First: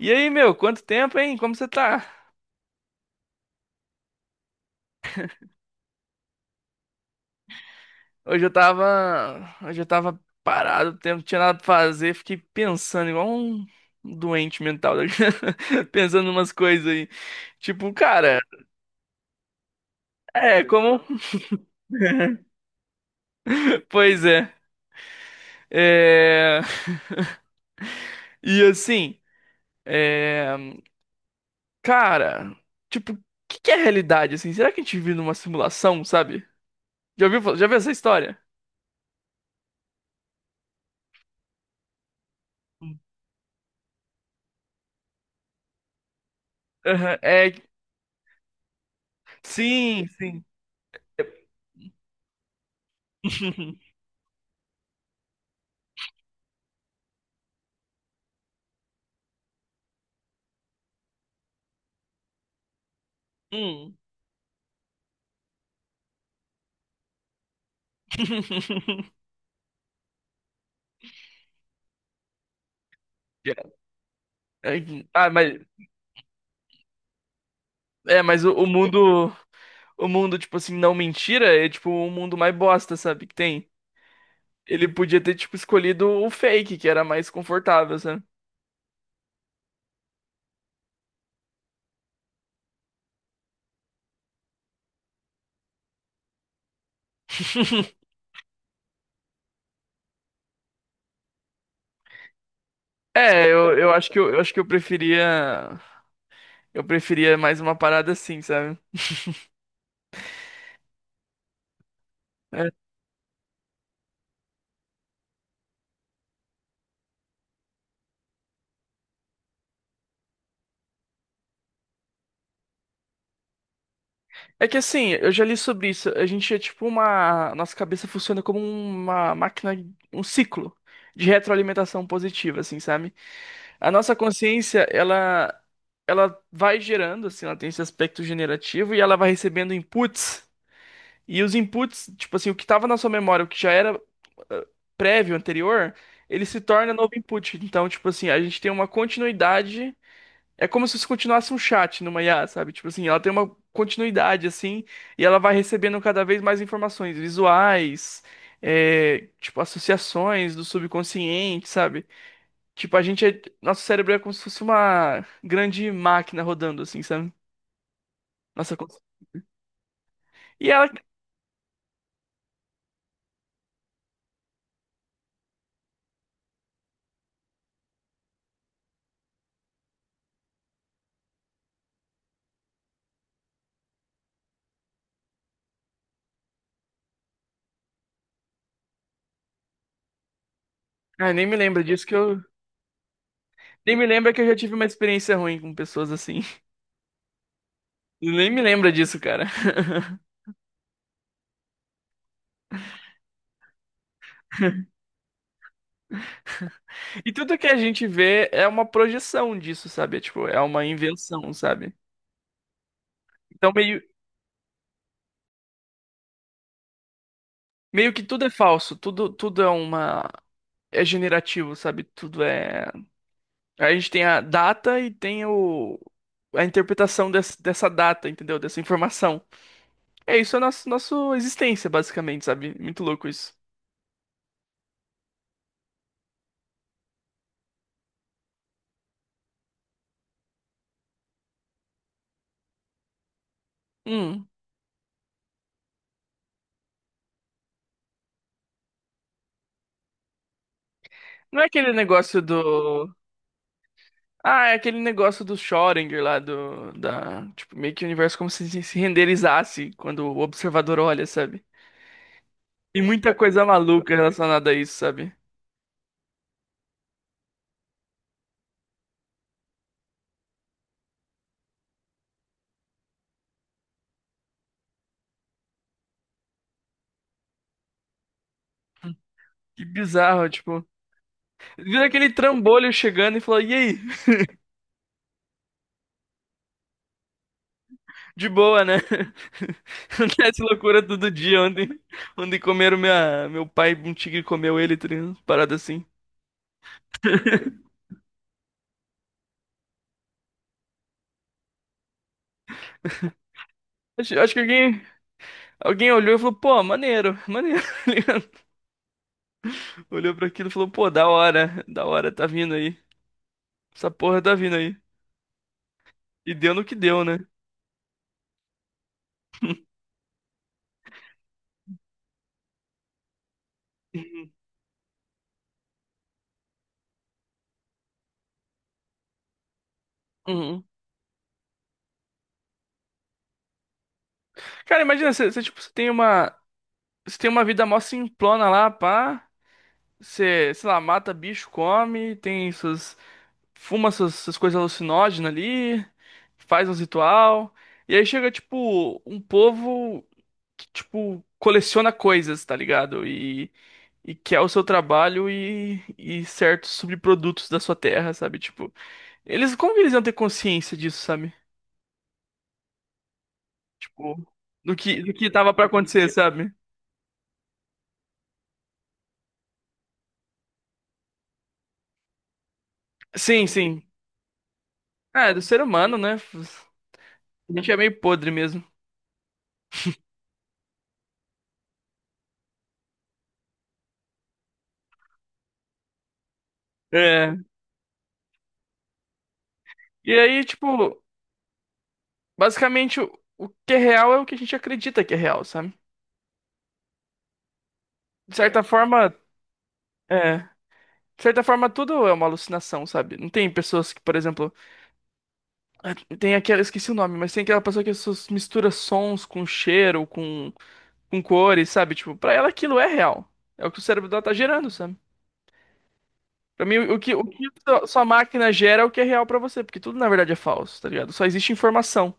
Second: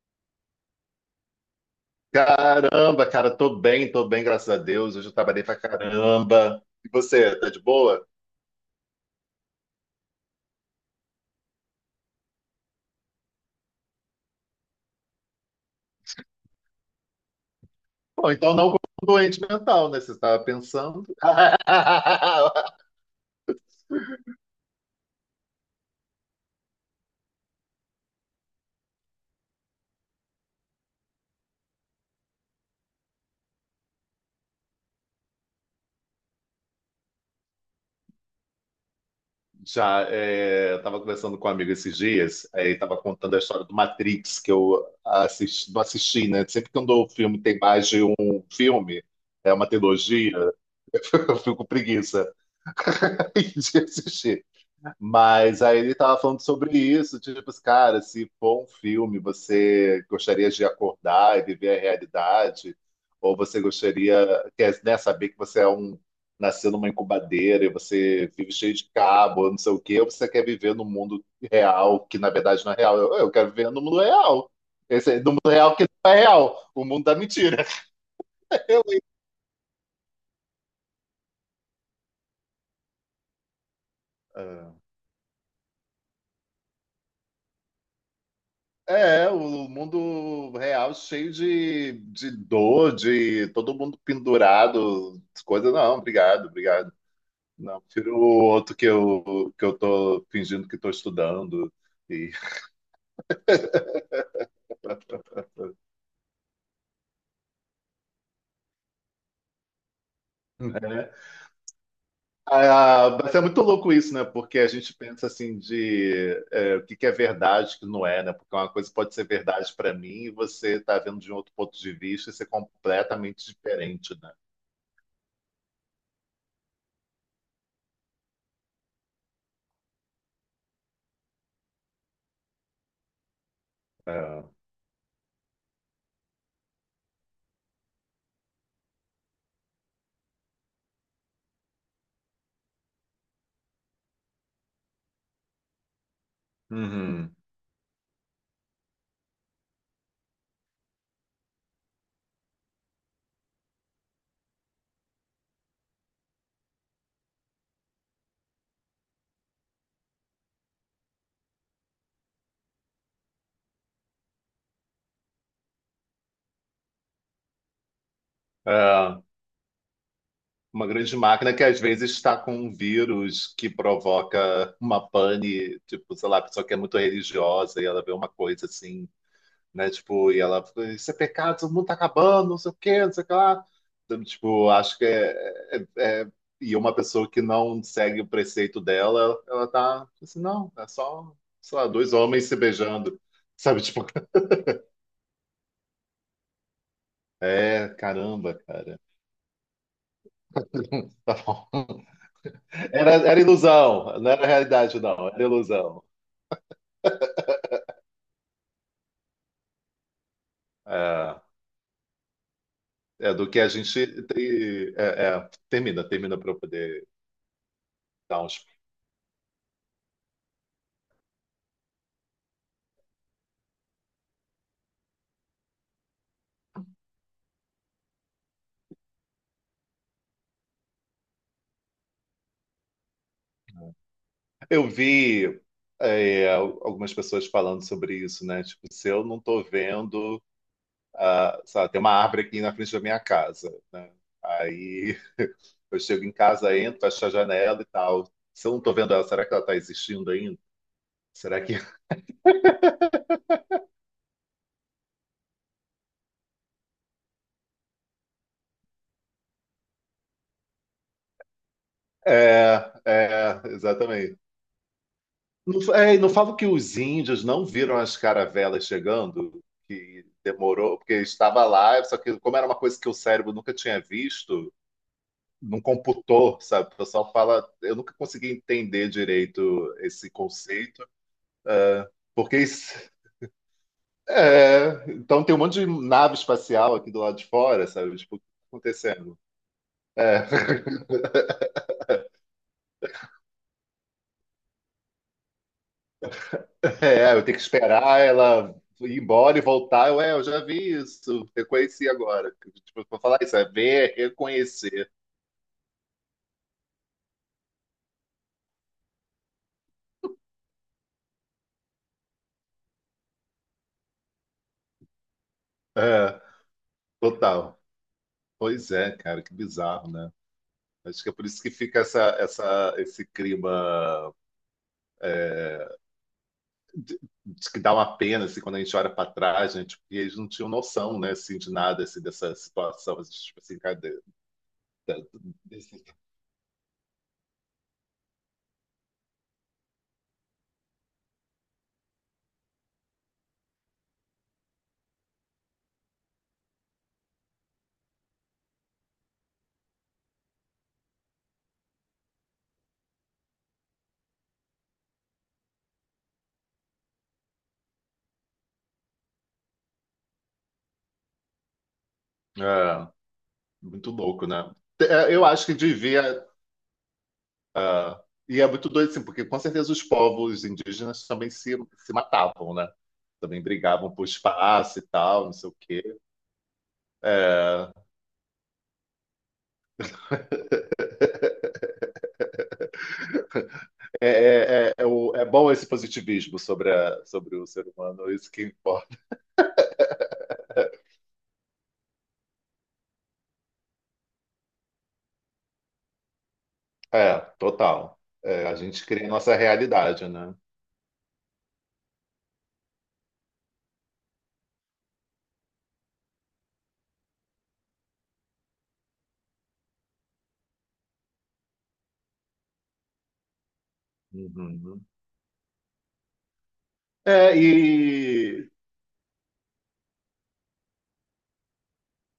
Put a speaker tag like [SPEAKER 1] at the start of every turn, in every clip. [SPEAKER 1] E aí, meu, quanto tempo, hein? Como você tá?
[SPEAKER 2] Caramba, cara, tô bem, graças a Deus. Hoje eu trabalhei pra caramba. E você, tá de boa?
[SPEAKER 1] Hoje eu tava, hoje eu tava parado, o tempo, não tinha nada pra fazer, fiquei pensando igual um doente mental, né? pensando umas coisas aí. Tipo,
[SPEAKER 2] Bom,
[SPEAKER 1] cara,
[SPEAKER 2] então não como doente mental, né? Você estava
[SPEAKER 1] é como,
[SPEAKER 2] pensando.
[SPEAKER 1] pois é. É. E assim, é, cara, tipo, o que é realidade assim? Será que a gente vive numa simulação, sabe? Já ouviu, já viu essa história?
[SPEAKER 2] Já, é, eu tava conversando com um amigo esses dias, aí tava contando a história do Matrix, que eu assisti, não assisti, né? Sempre que um o
[SPEAKER 1] Aham,
[SPEAKER 2] filme
[SPEAKER 1] é,
[SPEAKER 2] tem mais de um filme, é uma
[SPEAKER 1] sim,
[SPEAKER 2] trilogia,
[SPEAKER 1] sim.
[SPEAKER 2] eu fico com preguiça de assistir. Mas aí ele tava falando sobre isso, tipo, assim, cara, se for um filme, você gostaria de acordar e viver a realidade? Ou você
[SPEAKER 1] Hum.
[SPEAKER 2] gostaria, quer, né, saber que você é um, nasceu numa incubadeira e você vive cheio de cabo, não sei o quê, ou você quer viver no mundo real, que na verdade não é real? Eu quero viver no mundo real. Esse,
[SPEAKER 1] Ah,
[SPEAKER 2] no mundo
[SPEAKER 1] mas
[SPEAKER 2] real que não é real, o mundo da mentira.
[SPEAKER 1] é, mas o, o
[SPEAKER 2] Eu,
[SPEAKER 1] mundo, o mundo tipo assim, não mentira, é tipo o mundo mais bosta, sabe, que tem.
[SPEAKER 2] É.
[SPEAKER 1] Ele podia ter tipo escolhido o fake, que era mais confortável, sabe?
[SPEAKER 2] É, o mundo real cheio de dor, de todo mundo pendurado, coisa. Não, obrigado, obrigado. Não, prefiro o outro que eu tô fingindo que estou estudando. E,
[SPEAKER 1] É, eu acho que eu acho que eu preferia mais uma parada assim, sabe?
[SPEAKER 2] né?
[SPEAKER 1] É.
[SPEAKER 2] Ah, ah, mas é muito louco isso, né? Porque a gente pensa assim de é, o que que é verdade, o que não é, né? Porque uma coisa pode ser verdade para mim e você tá vendo de um outro ponto de vista e ser completamente diferente, né?
[SPEAKER 1] É que assim, eu já li sobre isso. A gente é tipo uma. Nossa cabeça funciona como uma máquina, um ciclo de retroalimentação positiva, assim, sabe? A nossa
[SPEAKER 2] É.
[SPEAKER 1] consciência, ela vai gerando, assim, ela tem esse aspecto generativo e ela vai recebendo inputs. E os inputs, tipo assim, o que estava na sua memória, o que já era ah, prévio, anterior, ele se torna novo
[SPEAKER 2] Uhum.
[SPEAKER 1] input. Então, tipo assim, a gente tem uma continuidade. É como se isso continuasse um chat numa IA, sabe? Tipo assim, ela tem uma continuidade, assim, e ela vai recebendo cada vez mais informações visuais, é, tipo, associações do subconsciente, sabe? Tipo, a gente é, nosso cérebro é como se fosse uma grande máquina rodando, assim, sabe? Nossa,
[SPEAKER 2] É.
[SPEAKER 1] e
[SPEAKER 2] Uma
[SPEAKER 1] ela,
[SPEAKER 2] grande máquina que às vezes está com um vírus que provoca uma pane, tipo, sei lá, a pessoa que é muito religiosa e ela vê uma coisa assim, né? Tipo, e ela, isso é pecado, o mundo tá acabando, não sei o quê, não sei o que lá. Então, tipo, acho que é, é- é- e uma pessoa que não segue o preceito dela, ela tá assim, não, é
[SPEAKER 1] ah,
[SPEAKER 2] só,
[SPEAKER 1] nem me
[SPEAKER 2] sei
[SPEAKER 1] lembra
[SPEAKER 2] lá,
[SPEAKER 1] disso
[SPEAKER 2] dois
[SPEAKER 1] que eu,
[SPEAKER 2] homens se beijando. Sabe,
[SPEAKER 1] nem
[SPEAKER 2] tipo,
[SPEAKER 1] me lembra que eu já tive uma experiência ruim com pessoas assim.
[SPEAKER 2] é,
[SPEAKER 1] Nem
[SPEAKER 2] caramba,
[SPEAKER 1] me lembra
[SPEAKER 2] cara.
[SPEAKER 1] disso, cara.
[SPEAKER 2] Tá bom. Era, era ilusão, não era realidade, não, era ilusão.
[SPEAKER 1] E tudo que a gente vê é uma projeção disso, sabe? É, tipo, é uma
[SPEAKER 2] É.
[SPEAKER 1] invenção, sabe?
[SPEAKER 2] É, do que a
[SPEAKER 1] Então, meio
[SPEAKER 2] gente tem. É, é, termina, termina para eu poder
[SPEAKER 1] Meio que
[SPEAKER 2] dar
[SPEAKER 1] tudo é
[SPEAKER 2] uns.
[SPEAKER 1] falso, tudo, tudo é uma. É generativo, sabe? Tudo é. A gente tem a data e tem o... a interpretação dessa data, entendeu? Dessa informação. É isso, é nosso, nossa existência, basicamente, sabe? Muito louco isso.
[SPEAKER 2] Eu vi é, algumas pessoas falando sobre isso, né? Tipo, se eu não estou vendo, ah, sabe, tem uma árvore aqui na frente da minha casa, né?
[SPEAKER 1] Hum.
[SPEAKER 2] Aí eu chego em casa, entro, fecho a janela e tal. Se eu não estou vendo ela, será que ela está existindo ainda?
[SPEAKER 1] Não
[SPEAKER 2] Será
[SPEAKER 1] é
[SPEAKER 2] que.
[SPEAKER 1] aquele negócio do. Ah, é aquele negócio do Schrödinger lá, do. Da... Tipo, meio que o universo como se renderizasse quando o observador olha, sabe?
[SPEAKER 2] É,
[SPEAKER 1] E muita
[SPEAKER 2] é,
[SPEAKER 1] coisa maluca
[SPEAKER 2] exatamente.
[SPEAKER 1] relacionada a isso, sabe?
[SPEAKER 2] Não, é, e não falo que os índios não viram as caravelas chegando, que demorou, porque estava lá, só que como era uma coisa que o cérebro nunca tinha visto, não computou, sabe? O pessoal fala, eu nunca consegui entender
[SPEAKER 1] Que
[SPEAKER 2] direito esse
[SPEAKER 1] bizarro, tipo.
[SPEAKER 2] conceito,
[SPEAKER 1] Viu
[SPEAKER 2] é,
[SPEAKER 1] aquele
[SPEAKER 2] porque isso,
[SPEAKER 1] trambolho chegando e falou: E aí?
[SPEAKER 2] é, então tem um monte de nave espacial aqui do lado de fora, sabe? Tipo, o que
[SPEAKER 1] De
[SPEAKER 2] tá
[SPEAKER 1] boa, né?
[SPEAKER 2] acontecendo? É.
[SPEAKER 1] Acontece loucura todo dia. Ontem comeram minha, meu pai, um tigre comeu ele, tá parada assim.
[SPEAKER 2] É, eu tenho que esperar ela ir embora e voltar. Eu, é, eu já vi isso, reconheci agora. Tipo, pra falar isso, é ver, é
[SPEAKER 1] Acho, acho que alguém,
[SPEAKER 2] reconhecer.
[SPEAKER 1] alguém olhou e falou: Pô, maneiro, maneiro, tá ligado? Olhou pra aquilo e falou: Pô, da hora, tá vindo aí. Essa porra tá vindo aí.
[SPEAKER 2] É,
[SPEAKER 1] E deu no que deu, né?
[SPEAKER 2] total. Pois é, cara, que bizarro, né? Acho que é por isso que fica essa, essa, esse clima
[SPEAKER 1] Uhum.
[SPEAKER 2] de, de que dá uma pena, assim, quando a gente olha para trás, gente, porque eles não tinham
[SPEAKER 1] Uhum.
[SPEAKER 2] noção, né, assim, de nada, assim, dessa situação, assim, tipo assim, cara,
[SPEAKER 1] Cara,
[SPEAKER 2] de-
[SPEAKER 1] imagina, você, tipo,
[SPEAKER 2] desse-
[SPEAKER 1] você tem uma vida mó simplona lá, pá. Você, sei lá, mata bicho, come, tem suas, fuma essas, essas coisas alucinógenas ali, faz uns ritual, e aí chega, tipo, um povo que, tipo, coleciona coisas, tá ligado? E quer o seu trabalho e certos subprodutos da sua terra, sabe? Tipo, eles, como que eles iam ter consciência disso, sabe?
[SPEAKER 2] é, muito
[SPEAKER 1] Tipo,
[SPEAKER 2] louco, né?
[SPEAKER 1] do que, do
[SPEAKER 2] É, eu
[SPEAKER 1] que
[SPEAKER 2] acho
[SPEAKER 1] tava
[SPEAKER 2] que
[SPEAKER 1] pra acontecer,
[SPEAKER 2] devia.
[SPEAKER 1] sabe?
[SPEAKER 2] Ah, e é muito doido, assim, porque com certeza os povos indígenas também se matavam, né? Também
[SPEAKER 1] Sim, sim.
[SPEAKER 2] brigavam por espaço e tal,
[SPEAKER 1] Ah,
[SPEAKER 2] não
[SPEAKER 1] é do
[SPEAKER 2] sei o
[SPEAKER 1] ser humano,
[SPEAKER 2] quê.
[SPEAKER 1] né? A
[SPEAKER 2] É,
[SPEAKER 1] gente é meio podre mesmo.
[SPEAKER 2] é, é, é, é é bom esse positivismo sobre, sobre
[SPEAKER 1] É.
[SPEAKER 2] o ser humano, é isso que importa.
[SPEAKER 1] E aí, tipo, basicamente, o que é real é o que a gente acredita que é real, sabe?
[SPEAKER 2] É, total.
[SPEAKER 1] De é,
[SPEAKER 2] É, a
[SPEAKER 1] certa
[SPEAKER 2] gente cria a
[SPEAKER 1] forma,
[SPEAKER 2] nossa realidade, né?
[SPEAKER 1] é. De certa forma, tudo é uma alucinação, sabe? Não tem pessoas que, por exemplo, tem aquela, esqueci o nome, mas tem aquela pessoa que mistura sons com cheiro, com cores, sabe? Tipo, pra ela aquilo é real. É o que o cérebro dela tá gerando,
[SPEAKER 2] Uhum.
[SPEAKER 1] sabe? Pra mim, o
[SPEAKER 2] É,
[SPEAKER 1] que sua
[SPEAKER 2] e
[SPEAKER 1] máquina gera é o que é real pra você, porque tudo na verdade é falso, tá ligado? Só existe informação.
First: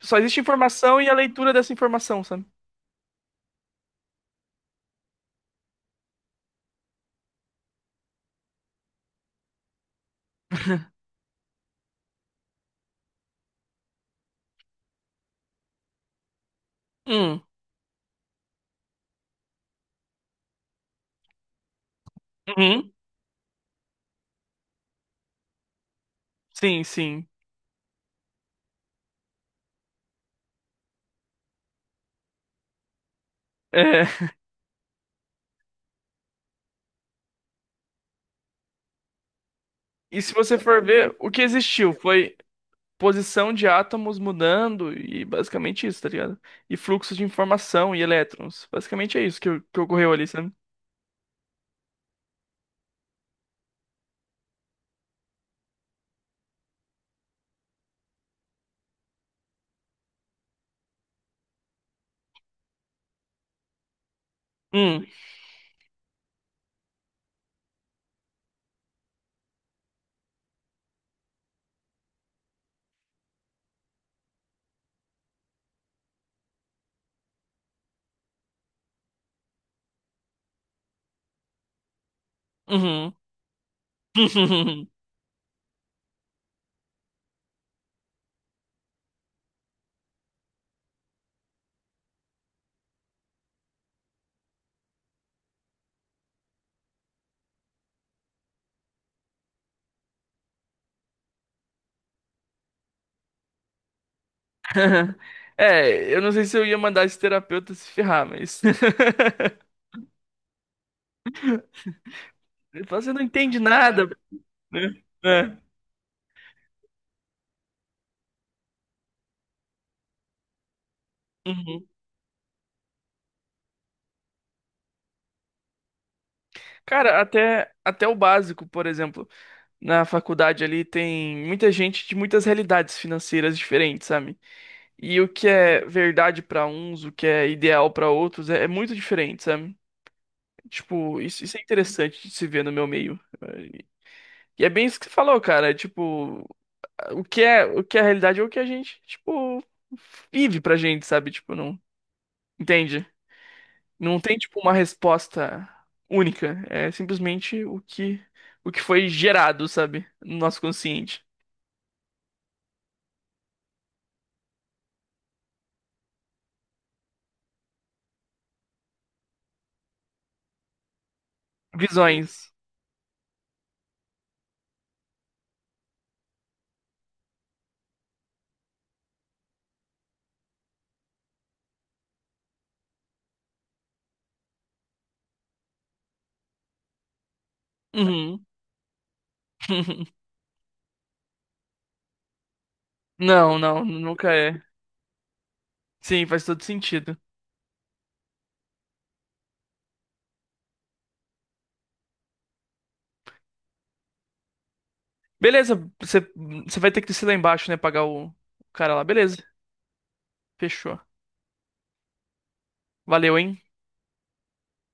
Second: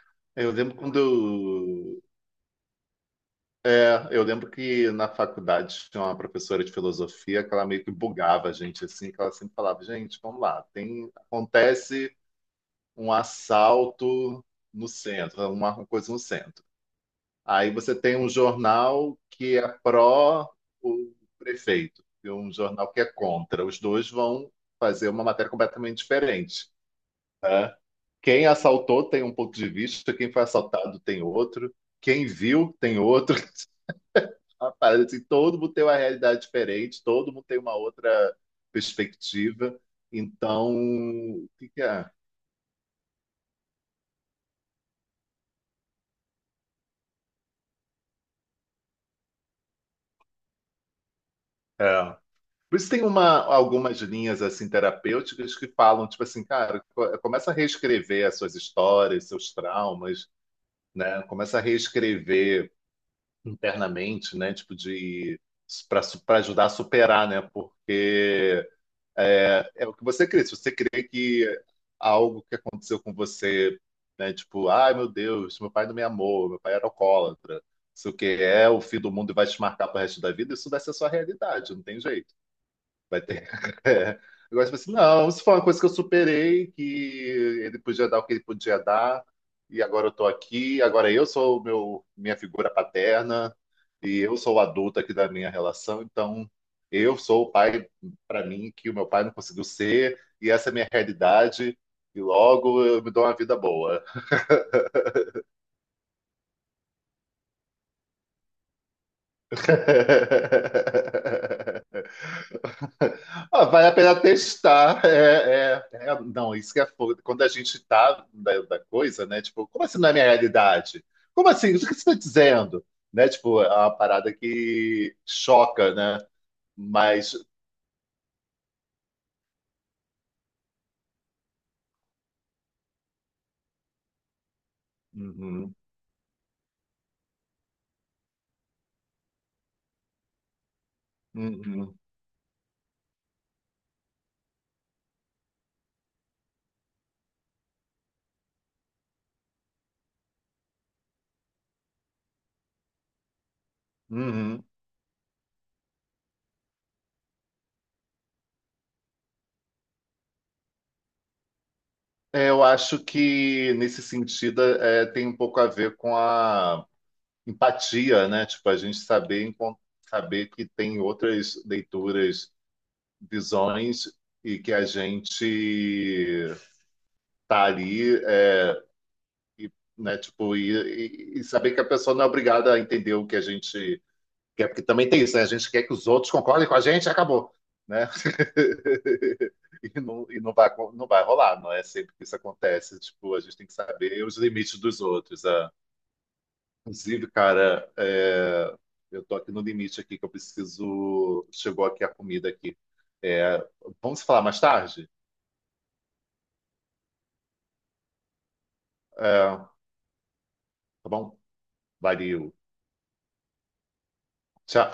[SPEAKER 1] Só existe
[SPEAKER 2] eu lembro
[SPEAKER 1] informação e a leitura dessa
[SPEAKER 2] quando
[SPEAKER 1] informação, sabe?
[SPEAKER 2] É, eu lembro que na faculdade tinha uma professora de filosofia que ela meio que bugava a gente assim, que ela sempre falava, gente, vamos lá, tem acontece um assalto no centro, uma coisa no centro.
[SPEAKER 1] Hum,
[SPEAKER 2] Aí você tem um jornal que é pró o prefeito e um jornal
[SPEAKER 1] uhum,
[SPEAKER 2] que é contra. Os dois vão fazer uma matéria completamente diferente,
[SPEAKER 1] sim, sim.
[SPEAKER 2] né? Quem assaltou tem um ponto de vista, quem foi assaltado tem outro, quem viu tem outro
[SPEAKER 1] É.
[SPEAKER 2] uma parada assim, todo mundo tem uma realidade diferente, todo mundo tem uma outra perspectiva.
[SPEAKER 1] E se você
[SPEAKER 2] Então,
[SPEAKER 1] for ver, o que
[SPEAKER 2] o que que
[SPEAKER 1] existiu
[SPEAKER 2] é?
[SPEAKER 1] foi. Posição de átomos mudando e basicamente isso, tá ligado? E fluxos de informação e elétrons. Basicamente é isso que ocorreu ali, sabe?
[SPEAKER 2] É. Por isso tem uma, algumas linhas assim terapêuticas que falam, tipo assim, cara, começa a reescrever as suas histórias, seus traumas, né? Começa a reescrever internamente, né? Tipo
[SPEAKER 1] Hum,
[SPEAKER 2] de para ajudar a superar, né? Porque é, é o que você crê. Se você crê que algo que aconteceu com você, né, tipo, ai meu Deus, meu pai não me amou, meu pai era alcoólatra, isso que é o fim do mundo e vai te marcar pro resto da vida, isso deve ser a sua realidade, não tem jeito.
[SPEAKER 1] uhum.
[SPEAKER 2] Vai ter. É. Agora, tipo assim, não, isso foi uma coisa que eu superei, que ele podia dar o que ele podia dar, e agora eu tô aqui, agora eu sou o meu, minha figura paterna, e eu sou o adulto aqui da minha relação, então eu sou o pai para mim que o meu pai não conseguiu ser, e essa é a minha realidade, e logo eu me dou uma vida boa.
[SPEAKER 1] É, eu não sei se eu ia mandar esse terapeuta se ferrar, mas. Ele fala, você não entende
[SPEAKER 2] Ah, vale a
[SPEAKER 1] nada,
[SPEAKER 2] pena testar.
[SPEAKER 1] né? É.
[SPEAKER 2] É, é, é, não, isso que é foda. Quando a gente tá da, da coisa, né? Tipo, como assim não é minha realidade? Como assim? O que
[SPEAKER 1] Uhum.
[SPEAKER 2] você está dizendo? Né? Tipo, é uma parada que choca, né?
[SPEAKER 1] Cara,
[SPEAKER 2] Mas.
[SPEAKER 1] até o básico, por exemplo, na faculdade ali tem muita gente de muitas realidades financeiras diferentes, sabe? E o que
[SPEAKER 2] Uhum,
[SPEAKER 1] é verdade pra uns, o que é ideal pra outros, é, é muito diferente, sabe? Tipo, isso é
[SPEAKER 2] uhum,
[SPEAKER 1] interessante de se ver no meu meio. E é bem isso que você falou, cara. É tipo, o que é a realidade é o que a gente, tipo, vive pra gente, sabe? Tipo, não. Entende? Não tem, tipo,
[SPEAKER 2] uhum.
[SPEAKER 1] uma resposta única. É simplesmente o que foi gerado, sabe? No nosso consciente.
[SPEAKER 2] É, eu acho que nesse sentido é, tem um pouco a ver com a empatia, né? Tipo, a gente saber, saber que tem outras
[SPEAKER 1] Visões.
[SPEAKER 2] leituras visões e que a gente tá ali, é, e, né? Tipo, e, e saber que a pessoa não é obrigada a entender o que a gente quer, porque também tem isso, né? A gente quer que os outros concordem com a gente, acabou, né?
[SPEAKER 1] Uhum.
[SPEAKER 2] E não vai, não vai rolar, não é sempre que isso acontece. Tipo, a gente
[SPEAKER 1] Não,
[SPEAKER 2] tem que
[SPEAKER 1] não,
[SPEAKER 2] saber
[SPEAKER 1] nunca
[SPEAKER 2] os
[SPEAKER 1] é.
[SPEAKER 2] limites dos outros. Ah.
[SPEAKER 1] Sim, faz todo sentido.
[SPEAKER 2] Inclusive, cara, é, eu tô aqui no limite aqui que eu preciso. Chegou aqui a comida aqui. É, vamos falar mais tarde?
[SPEAKER 1] Beleza, você você vai ter que descer lá embaixo, né? Pagar o cara lá. Beleza,
[SPEAKER 2] É,
[SPEAKER 1] fechou.
[SPEAKER 2] tá bom? Valeu.
[SPEAKER 1] Valeu, hein?
[SPEAKER 2] Tchau.